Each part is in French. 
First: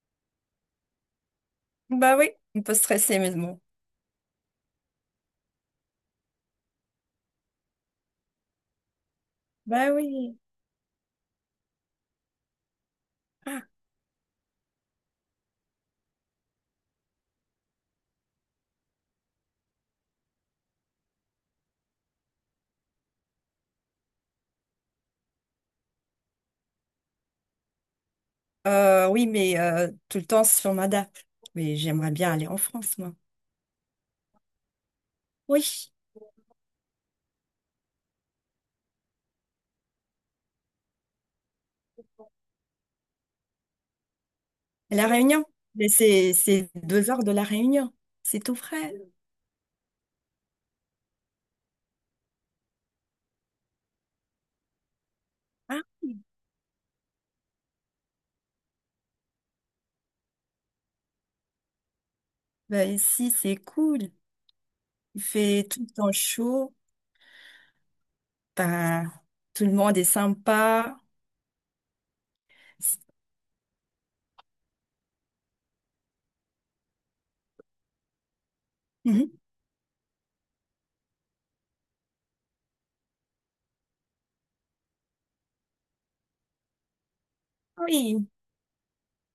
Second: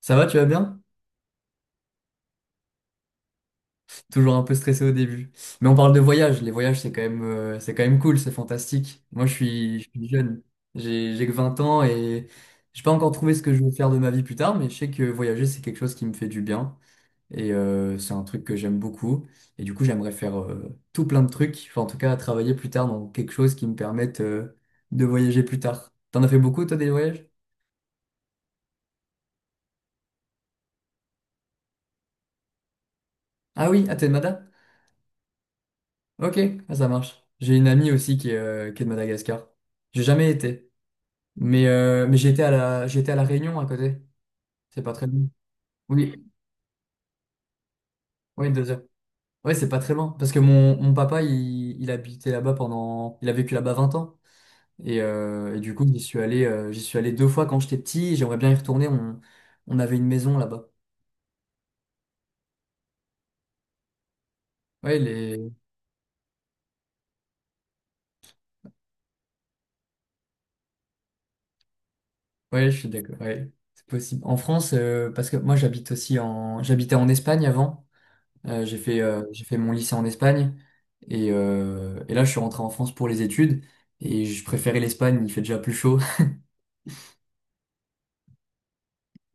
Ça va, tu vas bien? Bah oui, on peut stresser, mais bon. Toujours un peu stressé au début. Mais on parle de voyage. Les voyages, c'est quand même cool, c'est fantastique. Moi, je suis, je Bah suis oui. jeune. J'ai que 20 ans et j'ai pas encore trouvé ce que je Ah, veux faire de ma vie plus tard, mais je sais que voyager, c'est quelque chose qui me fait du bien. Et c'est un truc que j'aime beaucoup. Et du coup, j'aimerais faire tout plein de trucs. Enfin, en tout cas, travailler plus tard dans quelque chose qui me permette de voyager plus tard. T'en as fait beaucoup, toi, des voyages? Oui, mais tout le temps sur on. Mais j'aimerais bien aller en France, moi. Ah oui, à Mada? Oui, Ok, ah, ça marche. J'ai une amie aussi qui est de Madagascar. J'ai jamais été. Mais j'étais à La Réunion à côté. C'est pas La très loin. Réunion. Mais Oui, c'est 2 heures de La Réunion. C'est oui, tout 2 heures. frais. Oui, c'est pas très loin. Parce que mon papa, il habitait là-bas pendant. Il a vécu là-bas 20 ans. Et du Ah coup, oui. J'y suis allé deux fois quand j'étais petit. J'aimerais bien y retourner. On avait une maison là-bas. Bah ici, c'est cool. Ouais, Il fait tout le temps chaud. Bah, tout le monde est sympa. ouais, je suis d'accord. Ouais, c'est possible. En France, parce que moi, j'habite aussi en. j'habitais en Espagne avant. Mhm. J'ai fait mon lycée en Espagne et là je suis rentré en France pour les études et je préférais l'Espagne, il fait déjà plus chaud. Oui.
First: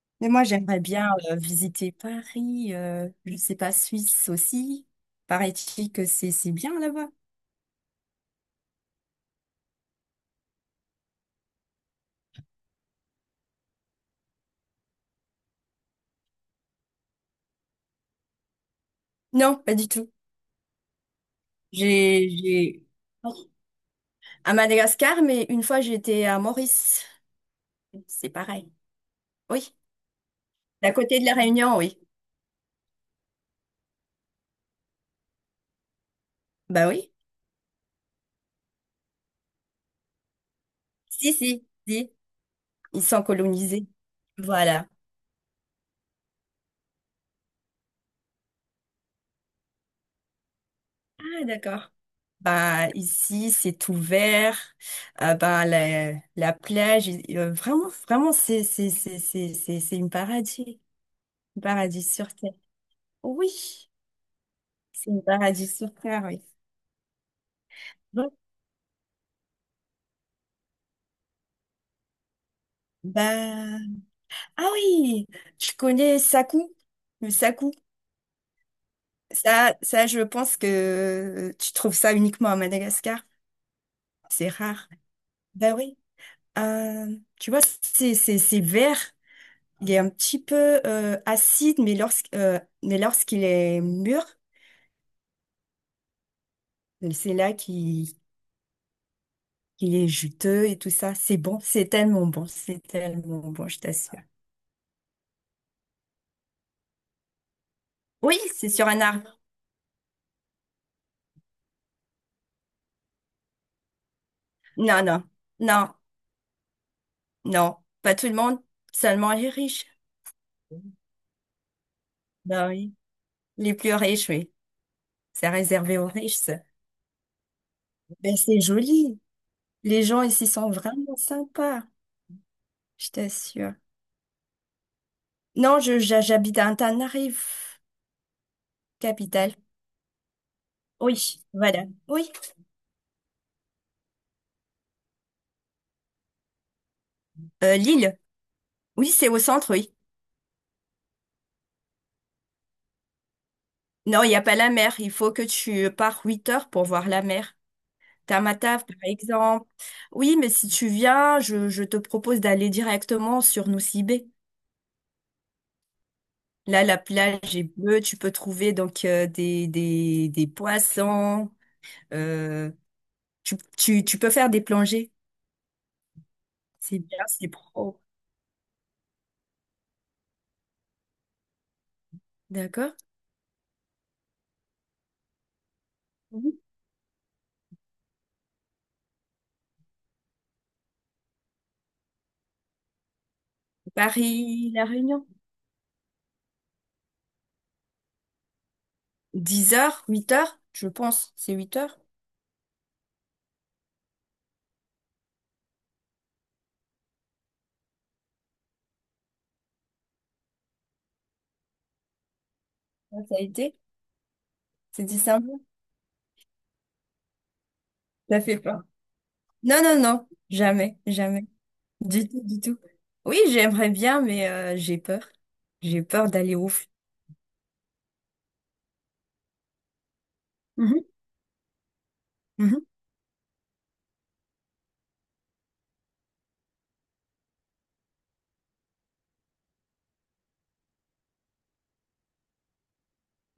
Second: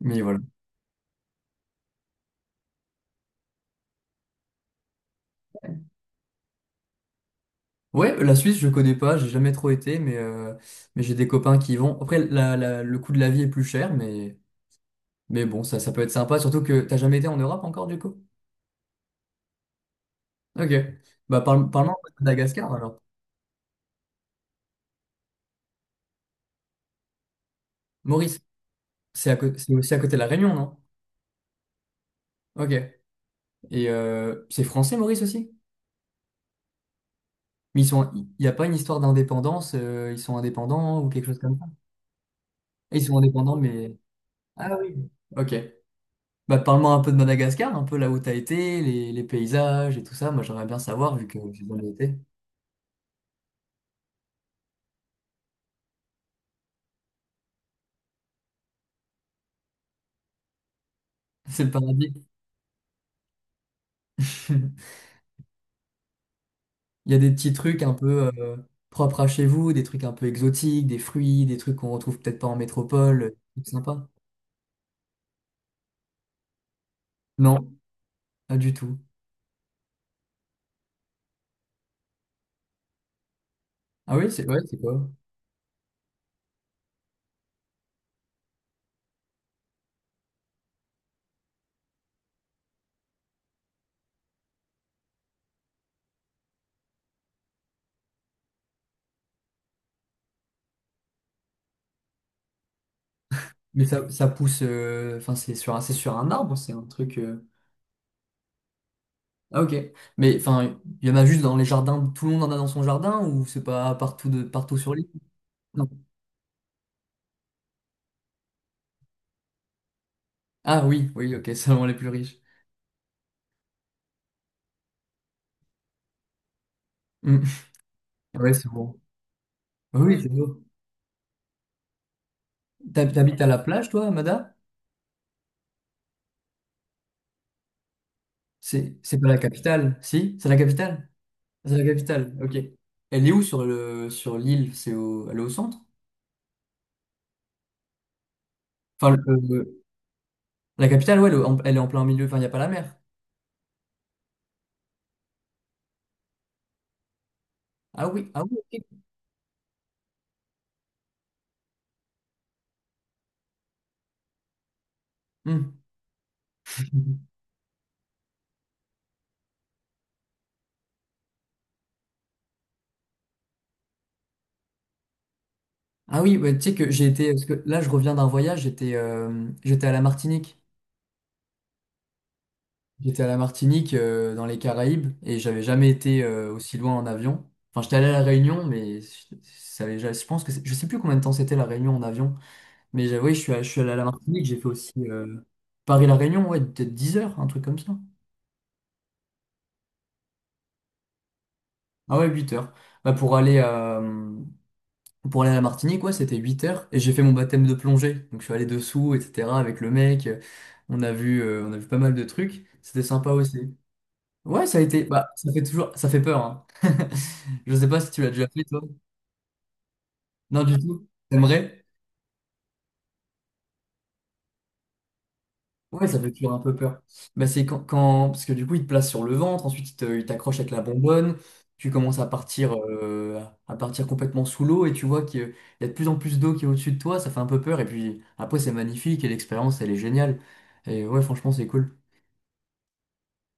Mais Mais voilà. moi, j'aimerais bien visiter Paris. Je sais pas, Suisse aussi. Paraît-il que c'est bien là-bas. Ouais, la Suisse je connais pas, j'ai jamais trop été, mais j'ai des copains qui y vont. Après le coût de la vie est plus cher, mais bon, ça peut être sympa, surtout que t'as jamais été en Europe encore du coup? Non, pas du tout. Ok. Bah parle, parle de J'ai, Madagascar j'ai... alors. À Madagascar, mais une fois j'étais à Maurice. C'est Maurice, pareil. C'est Oui. aussi à côté de la Réunion, non? D'à côté de la Réunion, oui. Ok. Et c'est français Maurice aussi? Bah oui. Mais ils sont, il n'y a pas une histoire d'indépendance, ils sont indépendants ou quelque Si, chose comme ça. si, si. Et Ils ils sont sont indépendants, colonisés. mais... Ah Voilà. oui. Ok. Bah, parle-moi un peu de Madagascar, un peu là où t'as été, les paysages et tout ça. Moi, j'aimerais bien savoir, vu que Ah, j'ai jamais d'accord. été. Bah, ici, c'est ouvert. Bah, la plage, vraiment, vraiment, c'est une paradis. Un C'est le paradis paradis. sur terre. Oui, c'est une paradis sur terre, oui. Il y a des petits trucs un peu Bon. Propres à chez vous, des trucs un peu exotiques, des fruits, des trucs qu'on retrouve peut-être pas en métropole. C'est Bah, sympa. ah oui, je connais Sakou, le Non, Sakou. pas du tout. Ça, je pense que tu trouves ça uniquement à Madagascar. Ah oui, c'est C'est ouais, c'est rare. quoi? Ben oui. Euh, tu vois, c'est c'est vert. Il est un petit peu acide, mais lorsque mais lorsqu'il est mûr, c'est là qu'il est juteux et tout ça. C'est bon, c'est tellement bon, c'est tellement bon, je Mais ça, t'assure. ça pousse, enfin, c'est sur un arbre, c'est un truc. Oui, c'est sur un arbre. Ah ok. Mais enfin, il y en a juste dans les jardins, tout le monde en a dans son jardin ou c'est pas partout de partout sur Non, l'île? non, Non. non, non. Pas tout le monde, seulement les riches. Ah oui, oui, ok, seulement les plus riches. Ben oui. Les plus riches, oui. C'est réservé aux riches. Ça. Hmm. Ben, Ouais, c'est c'est bon. joli. Les Oui, gens oui, c'est ici beau. sont vraiment sympas, je T'habites à la t'assure. plage, toi, Amada? Non, je, j'ha- J'habite à Antananarive, C'est pas la capitale. capitale, si? C'est la capitale? Oui, Ah, c'est voilà. la Oui. capitale, ok. Elle est où sur l'île? C'est au... Elle est au centre? Lille. Oui, Enfin, c'est au centre, oui. la capitale, ouais, elle est en plein milieu, enfin, il n'y a pas la mer. Non, il n'y a pas la mer. Il faut que tu pars 8 heures pour voir la mer. Ah oui, ah oui, Tamatave, par ok. exemple. Oui, mais si tu viens, je te propose d'aller directement sur Nusibé. Hmm. Là, la plage est bleue. Tu peux trouver donc des poissons. Euh, tu peux faire des plongées. Ah oui, ouais, tu sais que C'est j'ai bien, été, parce c'est que là je pro. reviens d'un voyage, j'étais à la Martinique. D'accord? J'étais à la Martinique, dans les Caraïbes, et j'avais jamais été Mhm. Aussi loin en avion. Enfin, j'étais allé à la Réunion, mais je, ça avait- ja-, je pense que je sais plus combien de temps c'était la Réunion en avion. Mais j'avoue, je suis allé à la Martinique, j'ai fait Paris, La aussi Réunion. Paris-La Réunion, ouais, peut-être 10 heures, un truc comme ça. 10 heures, 8 heures, je pense. C'est 8 heures. Ah ouais, 8 heures. Bah, pour aller à la Martinique, ouais, c'était 8 heures, et j'ai fait mon baptême de plongée. Donc je suis allé dessous, etc., avec le mec. On a vu pas mal de trucs. C'était Ça sympa ça a aussi. été? Ouais, ça a été. C'est Bah, ça décembre. fait toujours. Ça fait peur, hein. Je sais pas si tu l'as Ça déjà fait fait, pas. toi. Non, non, non. Non, du Jamais, tout. jamais. T'aimerais? Du tout, du tout. Oui, j'aimerais bien, mais j'ai peur. J'ai Ouais, ça peur fait toujours d'aller un au peu fond. peur. Bah, c'est Parce que du coup, il te place sur le ventre, ensuite, il t'accroche avec la Mhm. bonbonne. Tu commences Mhm. À partir complètement sous l'eau et tu vois qu'il y a de plus en plus d'eau qui est au-dessus de toi. Ça fait un peu peur. Et puis après, c'est magnifique et l'expérience, elle est géniale. Et ouais, franchement, c'est cool.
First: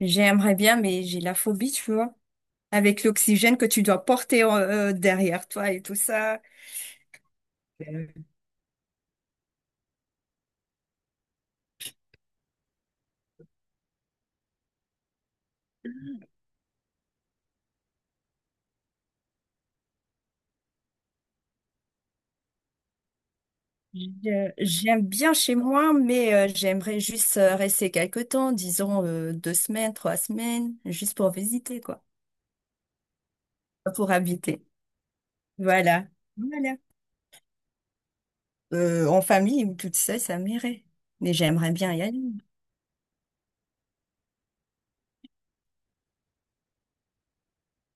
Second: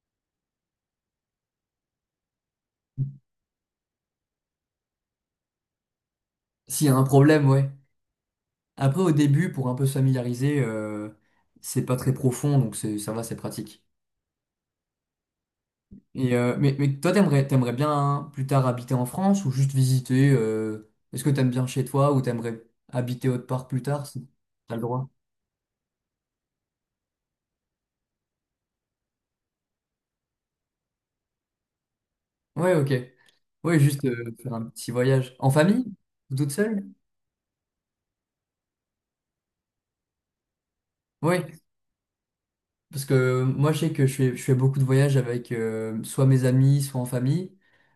J'aimerais bien, mais j'ai la phobie, tu vois. Avec l'oxygène que tu dois porter derrière toi et tout ça. S'il y a un problème, ouais. Après, au début, pour un peu se familiariser, c'est pas très profond, donc ça va, c'est pratique. Et, mais toi, t'aimerais bien plus tard habiter en France ou juste visiter est-ce que t'aimes bien chez toi ou t'aimerais habiter autre part plus tard si t'as le J'aime droit? bien chez moi, mais j'aimerais juste rester quelque temps, disons 2 semaines, 3 semaines, juste pour visiter, quoi, Ouais, ok. Ouais, juste pour faire un habiter. petit voyage. En famille? Voilà. Ou toute Voilà. seule? En famille ou toute seule, ça m'irait. Mais Oui. j'aimerais bien y aller. Parce que moi, je sais que je fais beaucoup de voyages avec soit mes amis, soit en famille.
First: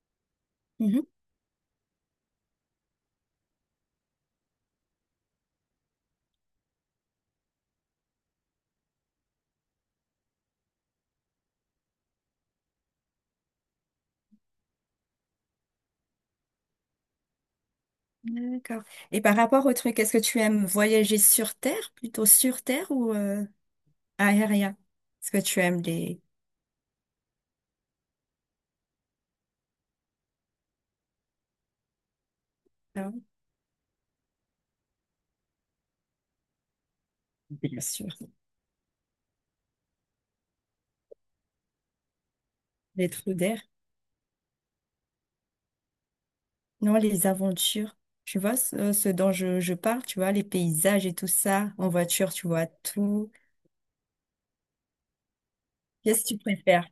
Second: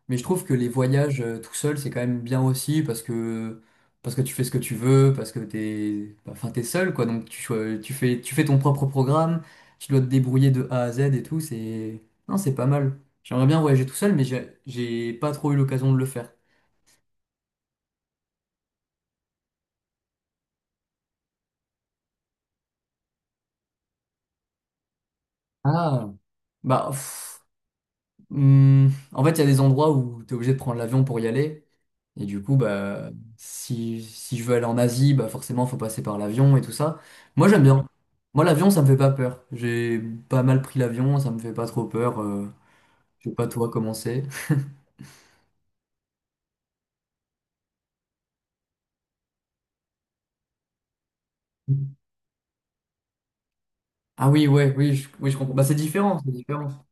Mais je trouve que les Mhm. voyages tout seul, c'est quand même bien aussi, parce que tu fais ce que tu veux, parce que t'es, bah, enfin, t'es seul, quoi. Donc, tu fais ton propre programme, tu dois te débrouiller de A à Z et tout. C'est, non, c'est pas mal. J'aimerais bien voyager tout seul, mais j'ai pas trop eu l'occasion de le faire. D'accord. Et par rapport au truc, est-ce que tu aimes voyager sur Terre, plutôt sur Terre ou aérien? Est-ce que tu aimes Ah, les... bah, pff, en fait, il y a des endroits où tu es obligé de prendre l'avion pour y aller. Et du coup, bah, Ah oui, si je veux aller en Asie, bah forcément, faut passer par l'avion et tout ça. Moi, j'aime bien bien. sûr. Moi, l'avion, ça me fait pas peur. J'ai pas mal pris l'avion, ça me fait pas trop peur. Les Je trous sais pas d'air. toi comment c'est. Non, les aventures, tu vois, ce dont je parle, tu vois, les paysages et tout ça, en voiture, tu vois tout. Ah oui, ouais, oui, oui, je comprends. Bah, c'est différent, Qu'est-ce que c'est tu différent. préfères?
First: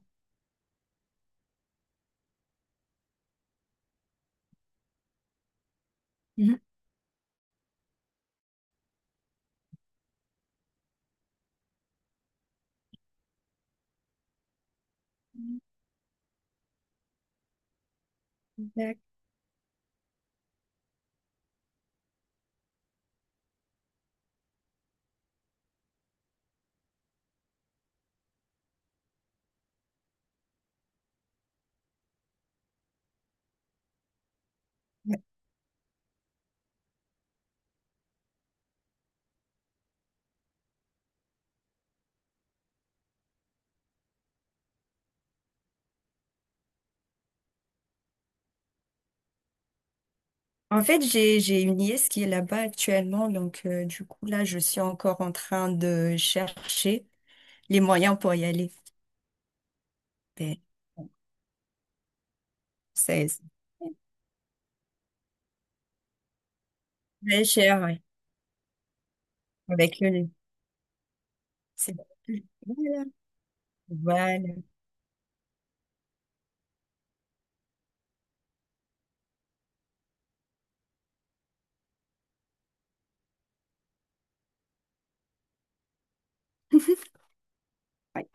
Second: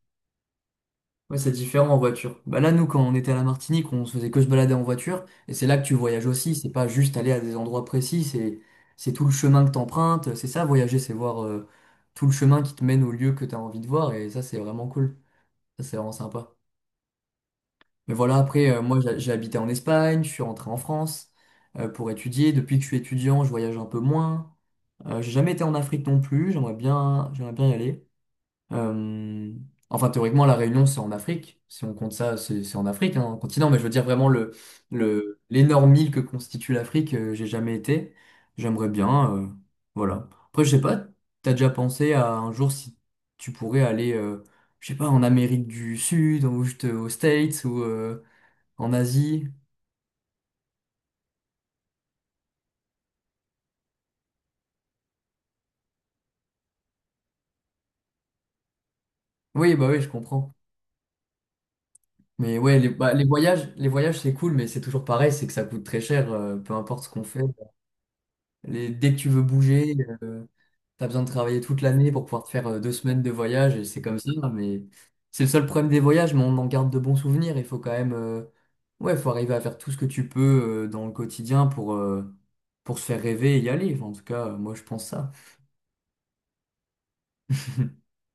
Ouais, c'est différent en voiture. Bah là, nous, quand on était à la Martinique, on se faisait que se balader en voiture. Et c'est là que tu voyages aussi. Mhm. C'est pas juste aller à des endroits précis. C'est tout le chemin que t'empruntes. C'est ça, voyager, c'est voir tout le chemin qui te mène au lieu que t'as envie de voir. Et ça, c'est vraiment cool. Ça, c'est vraiment sympa. Mais voilà, après, D'accord. moi, j'ai habité en Espagne. Je suis rentré en France pour étudier. Depuis que je suis étudiant, je voyage un peu moins. J'ai jamais été en Afrique non plus. J'aimerais bien y aller. Euh, enfin, théoriquement, la Réunion, c'est en Afrique. Si on compte ça, c'est en Afrique, hein, en continent. Mais je veux dire vraiment l'énorme île que constitue l'Afrique, j'ai jamais été. J'aimerais bien. Voilà. Après, je sais pas, t'as déjà pensé à un jour si tu pourrais aller, je sais pas, en Amérique du Sud, ou juste aux States, ou en Asie. En fait, j'ai une nièce qui est là-bas actuellement, donc du coup, là, je suis encore en train de chercher les moyens pour y aller. Oui, bah oui, je comprends. Mais bon, Mais ouais, c'est les voyages, c'est cool, mais c'est toujours pareil, c'est que ça coûte très cher, peu importe ce qu'on fait. Cher, ouais, Les- dès que tu veux bouger. avec le nez. euh, T'as besoin de travailler toute C'est- l'année pour pouvoir te faire deux Voilà. semaines de voyage, et c'est comme ça, Voilà. mais c'est le seul problème des voyages, mais on en garde de bons souvenirs. Il faut quand même, ouais, faut arriver à faire tout ce que tu peux dans le quotidien pour se faire rêver et y aller. Enfin, en tout cas, moi, je pense ça. Ouais.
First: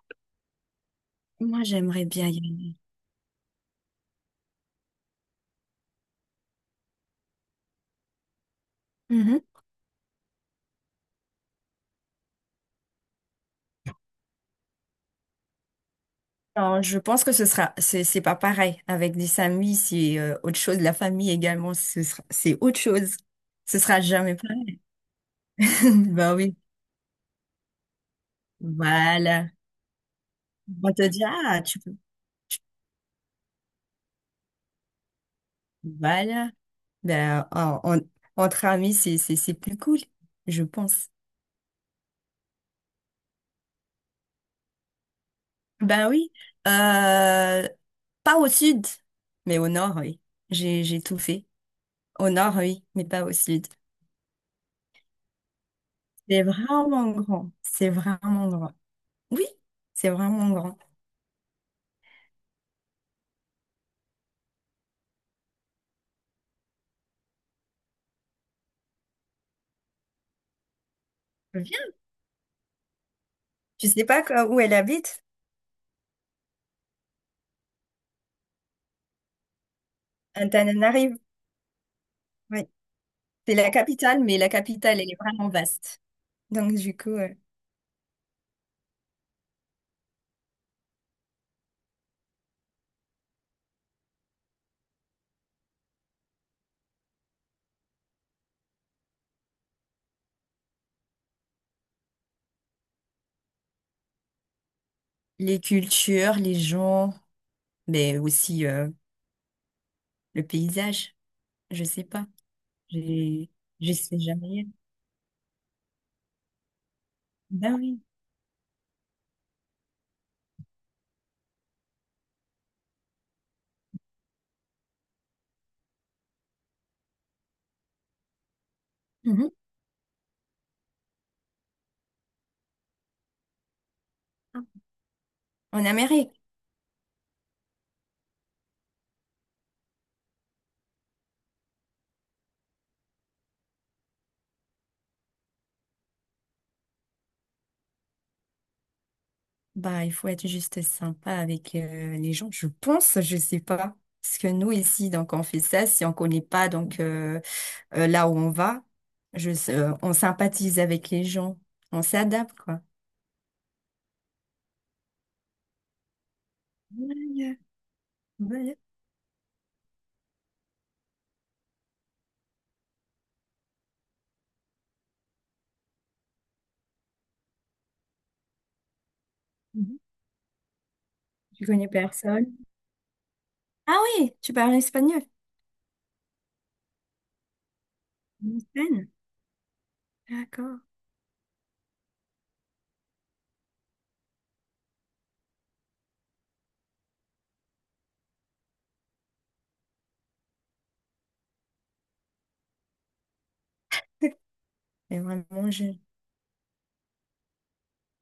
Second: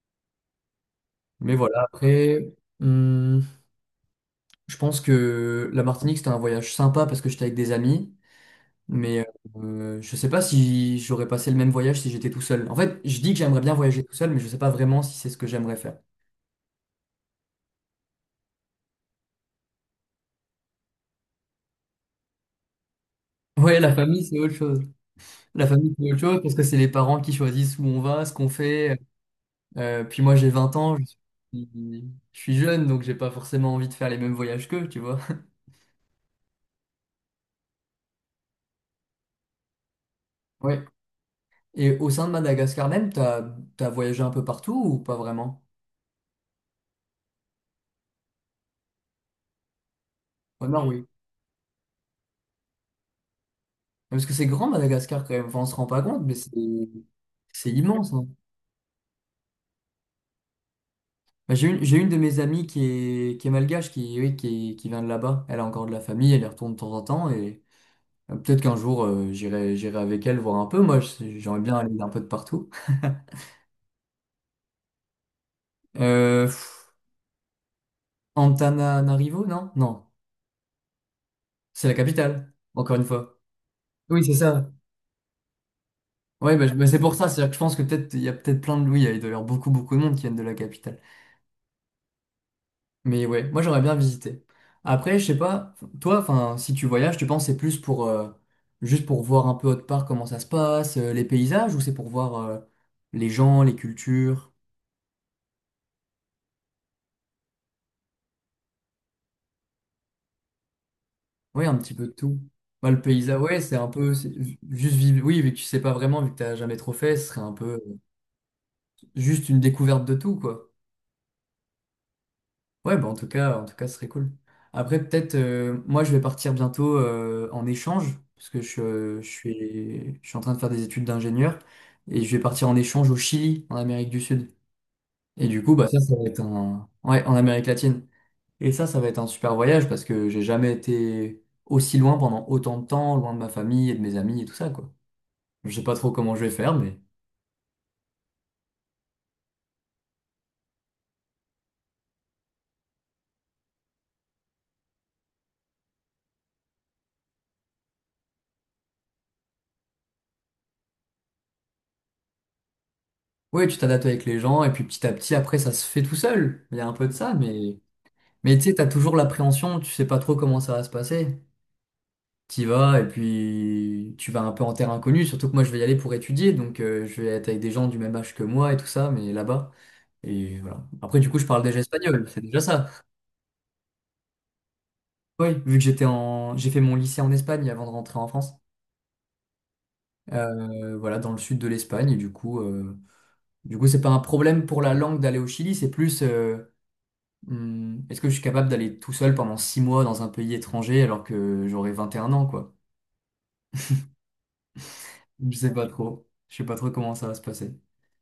Mais Moi, voilà, j'aimerais bien y après, aller. hum, je pense que la Martinique, c'était un voyage sympa parce que j'étais avec des amis, mais Mhm. Je sais pas si j'aurais passé le même voyage si j'étais tout seul. En fait, je dis que j'aimerais bien voyager tout seul, mais je sais pas vraiment si c'est ce que j'aimerais faire. Non, je pense que ce sera, c'est pas pareil. Avec des amis, c'est autre chose. La famille également, ce sera, c'est autre chose. Ouais, Ce la sera famille, jamais c'est autre chose. pareil. La famille, c'est autre Bah chose parce oui. que c'est les parents qui choisissent où on va, ce qu'on fait. Voilà. Puis moi, j'ai 20 On ans, te dit, ah, suis, tu peux. je suis jeune, donc j'ai pas forcément envie de faire les mêmes voyages qu'eux, tu vois. Voilà. Ben, entre amis, c'est plus cool, je Ouais. pense. Et au sein de Madagascar même, t'as voyagé un peu partout ou pas vraiment? Ben oui. Euh, pas au sud, mais au nord, oui. Au nord, J'ai oui. tout fait. Au nord, oui, mais pas au sud. Parce que c'est grand Madagascar quand même, enfin, on se rend pas compte, mais C'est vraiment grand. c'est C'est immense, hein. vraiment grand. Oui, c'est vraiment grand. Bah, j'ai une de mes amies qui est malgache, oui, qui vient de là-bas. Elle a encore de la famille, elle y retourne de temps en temps et peut-être qu'un jour, j'irai avec elle voir un peu. Moi, j'aimerais bien aller un peu de partout. Je sais pas quoi- où elle habite, Pff, Antananarivo, non? Non. Antananarive. C'est la capitale, Oui. encore une fois. C'est la Oui, capitale, c'est mais la ça. capitale, elle est vraiment vaste. Ouais, bah, Donc, bah, du c'est coup, pour ça. C'est-à-dire que je pense que peut-être il y a peut-être plein de. Oui, il doit y avoir beaucoup, beaucoup de monde qui viennent de la capitale. Mais ouais, moi j'aimerais bien visiter. Après, je sais pas, toi, enfin, si tu voyages, tu penses que c'est plus pour juste pour voir un peu autre part comment ça se passe, les paysages, ou c'est pour voir les gens, les cultures? les cultures, les gens, mais aussi le paysage, Oui, un je petit sais peu de pas. tout. Bah, le paysage, J'ai- ouais, c'est un Je peu sais jamais. juste vivre. Oui, vu que tu sais pas vraiment, vu que t'as jamais trop fait, ce serait un Ben peu. oui. Juste une découverte de tout, quoi. Ouais, bah en tout cas, ce serait cool. Après, peut-être, moi, je vais partir bientôt en échange, parce que Mhm. Je suis en train de faire des études d'ingénieur, et je vais partir en échange au Chili, en Amérique du Sud. Et du coup, En bah ça va être Amérique, un... Ouais, en Amérique latine. Et ça va être un super voyage, parce que j'ai jamais été aussi loin pendant autant de temps, loin de ma famille et de mes amis et tout ça, quoi. Je sais pas trop comment je vais faire, mais... bah, il faut être juste sympa avec les gens, je pense, je sais pas. Parce que nous, ici, donc, on fait ça si on connaît pas, donc, là où on va, on sympathise avec les gens, on s'adapte, quoi. Ouais, tu t'adaptes avec les gens, et puis petit à petit, après, ça se fait tout seul. Il y a un peu de ça, Vaya, mais... Mais tu sais, vaya. t'as toujours l'appréhension, tu sais pas trop comment ça va se passer. T'y vas et puis tu vas un peu en terre inconnue, surtout que moi je vais y aller pour étudier, donc je vais être avec des gens du même âge que moi et tout ça, mais là-bas. Mhm. Et voilà. Après, du coup, je parle Je déjà connais espagnol, c'est personne. déjà ça. Ah oui, tu parles espagnol. Oui, vu que j'ai fait mon lycée en Espagne avant de rentrer en France. En Espagne. D'accord. Voilà, dans le sud de l'Espagne, et du coup, c'est pas un problème pour la langue d'aller au Chili, c'est plus est-ce que je suis capable d'aller tout seul pendant 6 mois dans un pays étranger alors que j'aurai 21 ans, quoi. Et Je vraiment, sais je, pas trop. Je sais pas trop comment ça va se passer.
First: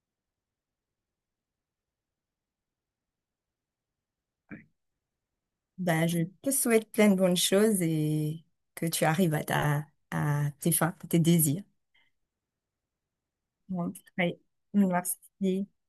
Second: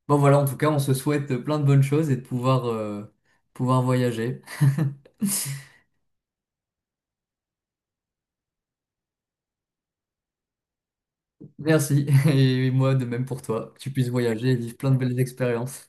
Bon voilà, en tout cas, on se souhaite plein de bonnes choses et de pouvoir, pouvoir voyager. bah, je te souhaite plein de bonnes choses et que tu arrives à ta, à tes fins, à tes désirs. Merci. Et moi, de même pour toi, que tu Ouais. puisses voyager et vivre plein de belles Merci. expériences.